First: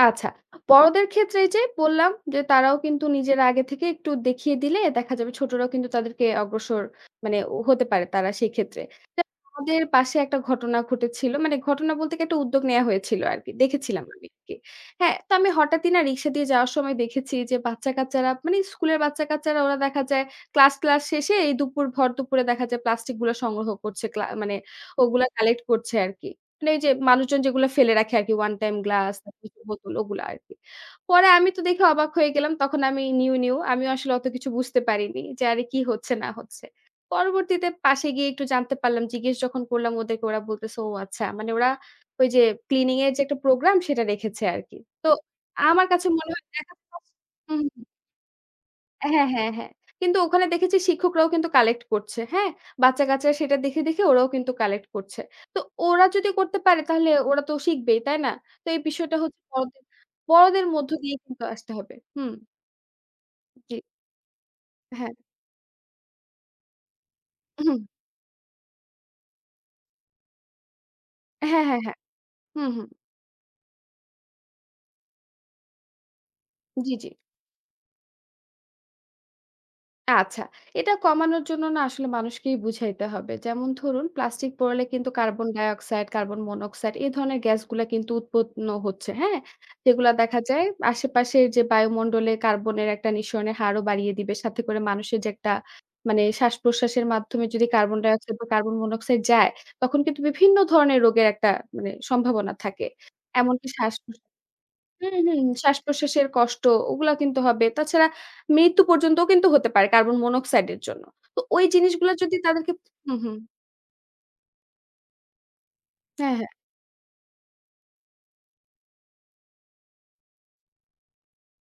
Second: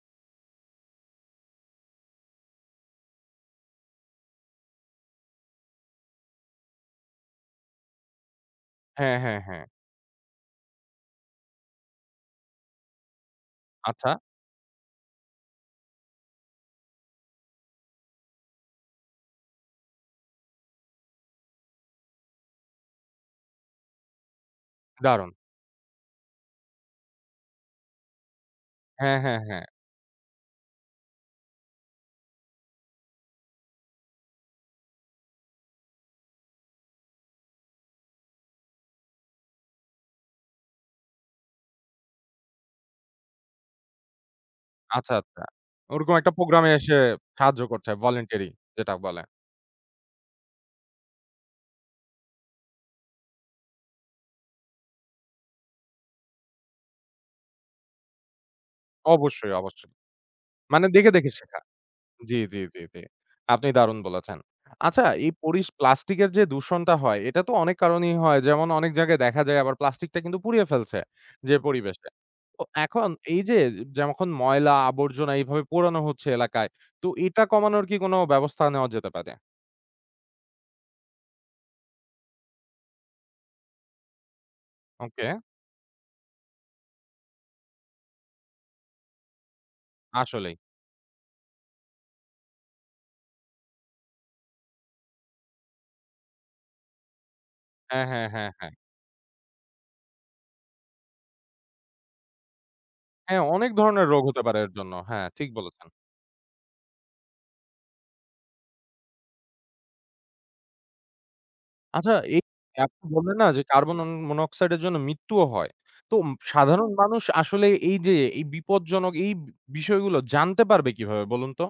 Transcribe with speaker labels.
Speaker 1: আচ্ছা। বড়দের ক্ষেত্রে এই যে, বললাম যে, তারাও কিন্তু নিজেরা আগে থেকে একটু দেখিয়ে দিলে দেখা যাবে ছোটরাও কিন্তু তাদেরকে অগ্রসর, মানে হতে পারে তারা সেক্ষেত্রে।
Speaker 2: হ্যাঁ,
Speaker 1: [unintelligible]
Speaker 2: হ্যাঁ, হ্যাঁ।
Speaker 1: আমাদের পাশে একটা ঘটনা ঘটেছিল। মানে ঘটনা বলতে কি? একটা উদ্যোগ নেয়া হয়েছিল আরকি। দেখেছিলাম
Speaker 2: আচ্ছা।
Speaker 1: আমি আরকি। হ্যাঁ? তো আমি হঠাৎই না? রিক্সা দিয়ে যাওয়ার সময় দেখেছি যে, বাচ্চাকাচ্চারা, মানে স্কুলের বাচ্চাকাচ্চারা ওরা দেখা যায় ক্লাস-টলাস শেষে, এই দুপুর, ভর দুপুরে দেখা যায় প্লাস্টিক গুল সংগ্রহ করছে, ক্লা মানে ওগুলো
Speaker 2: দারুণ!
Speaker 1: কালেক্ট করছে আরকি। মানে এই যে, মানুষজন যেগুলা ফেলে রাখে আরকি। ওয়ান টাইম গ্লাস,
Speaker 2: হ্যাঁ, হ্যাঁ,
Speaker 1: প্লাস্টিকের
Speaker 2: হ্যাঁ।
Speaker 1: বোতল ওগুলা আরকি। পরে আমি তো দেখে অবাক হয়ে গেলাম। তখন আমি নিউ, নিউ। আমিও আসলে অত কিছু বুঝতে পারিনি যে, "আরে কি হচ্ছে না হচ্ছে?" পরবর্তীতে পাশে গিয়ে একটু জানতে পারলাম। জিজ্ঞেস যখন করলাম ওদেরকে, ওরা বলতেছে "ও আচ্ছা।" মানে ওরা ওই যে, ক্লিনিং এর যে, একটা প্রোগ্রাম, সেটা রেখেছে আরকি। তো
Speaker 2: আচ্ছা, আচ্ছা।
Speaker 1: আমার কাছে
Speaker 2: ওরকম একটা
Speaker 1: মনে হয়
Speaker 2: প্রোগ্রামে এসে
Speaker 1: [unintelligible] হু,
Speaker 2: সাহায্য
Speaker 1: হুম।
Speaker 2: করছে, ভলেন্টিয়ারি যেটা বলে।
Speaker 1: হ্যাঁ, হ্যাঁ, হ্যাঁ। কিন্তু ওখানে দেখেছি শিক্ষকরাও কিন্তু কালেক্ট করছে। হ্যাঁ? বাচ্চা-কাচ্চা সেটা দেখে, দেখে ওরাও কিন্তু কালেক্ট করছে। তো ওরা যদি করতে পারে, তাহলে ওরা তো শিখবেই। তাই না? তো এই বিষয়টা হচ্ছে
Speaker 2: অবশ্যই,
Speaker 1: বড়দে
Speaker 2: অবশ্যই।
Speaker 1: বড়দের
Speaker 2: মানে
Speaker 1: মধ্য
Speaker 2: দেখে,
Speaker 1: দিয়ে
Speaker 2: দেখে
Speaker 1: কিন্তু
Speaker 2: শেখা।
Speaker 1: আসতে হবে হুম।
Speaker 2: জি, জি, জি, জি। আপনি
Speaker 1: জি।
Speaker 2: দারুণ বলেছেন। আচ্ছা,
Speaker 1: হ্যাঁ।
Speaker 2: এই পরিস প্লাস্টিক এর যে, দূষণটা হয়, এটা তো অনেক
Speaker 1: হুম।
Speaker 2: কারণেই হয়। যেমন, অনেক জায়গায় দেখা যায় আবার প্লাস্টিক টা কিন্তু পুড়িয়ে ফেলছে যে,
Speaker 1: হ্যাঁ, হ্যাঁ, হ্যাঁ।
Speaker 2: পরিবেশে।
Speaker 1: হু,
Speaker 2: তো,
Speaker 1: হুম।
Speaker 2: এখন এই যে, যখন ময়লা-আবর্জনা এইভাবে পোড়ানো হচ্ছে এলাকায়,
Speaker 1: জি,
Speaker 2: তো
Speaker 1: জি।
Speaker 2: এটা কমানোর কি কোনো ব্যবস্থা নেওয়া যেতে পারে?
Speaker 1: আচ্ছা, এটা কমানোর জন্য না? আসলে মানুষকেই বুঝাইতে হবে। যেমন ধরুন, প্লাস্টিক পোড়ালে কিন্তু
Speaker 2: okay.
Speaker 1: Carbon dioxide, carbon monoxide, এ ধরনের গ্যাসগুলা কিন্তু উৎপন্ন হচ্ছে। হ্যাঁ? যেগুলা দেখা
Speaker 2: আসলেই।
Speaker 1: যায় আশেপাশের যে, বায়ুমন্ডলে কার্বনের একটা নিঃসরণের হারও বাড়িয়ে দিবে। সাথে করে মানুষের যে, একটা মানে শ্বাসপ্রশ্বাসের মাধ্যমে যদি কার্বন
Speaker 2: হ্যাঁ, হ্যাঁ,
Speaker 1: ডাইঅক্সাইড বা
Speaker 2: হ্যাঁ, হ্যাঁ।
Speaker 1: কার্বন মনোক্সাইড যায়, তখন কিন্তু বিভিন্ন ধরনের রোগের একটা মানে সম্ভাবনা থাকে।
Speaker 2: হ্যাঁ,
Speaker 1: এমনকি
Speaker 2: অনেক ধরনের
Speaker 1: শ্বাস-প্রস
Speaker 2: রোগ হতে পারে এর জন্য।
Speaker 1: হুম,
Speaker 2: হ্যাঁ,
Speaker 1: হুম।
Speaker 2: ঠিক বলেছেন।
Speaker 1: শ্বাসপ্রশ্বাসের কষ্ট ওগুলা কিন্তু হবে। তাছাড়া মৃত্যু পর্যন্তও কিন্তু হতে পারে, কার্বন মনোক্সাইড এর জন্য। তো ওই
Speaker 2: আচ্ছা,
Speaker 1: জিনিসগুলা যদি
Speaker 2: এই
Speaker 1: তাদেরকে
Speaker 2: আপনি
Speaker 1: হু,
Speaker 2: বললেন
Speaker 1: হুম।
Speaker 2: না? যে, কার্বন অন মনোক্সাইড এর জন্য মৃত্যুও হয়। তো
Speaker 1: হ্যাঁ, হ্যাঁ।
Speaker 2: সাধারণ মানুষ আসলে এই যে, এই বিপদজনক এই বি বিষয়গুলো জানতে পারবে কিভাবে বলুন তো?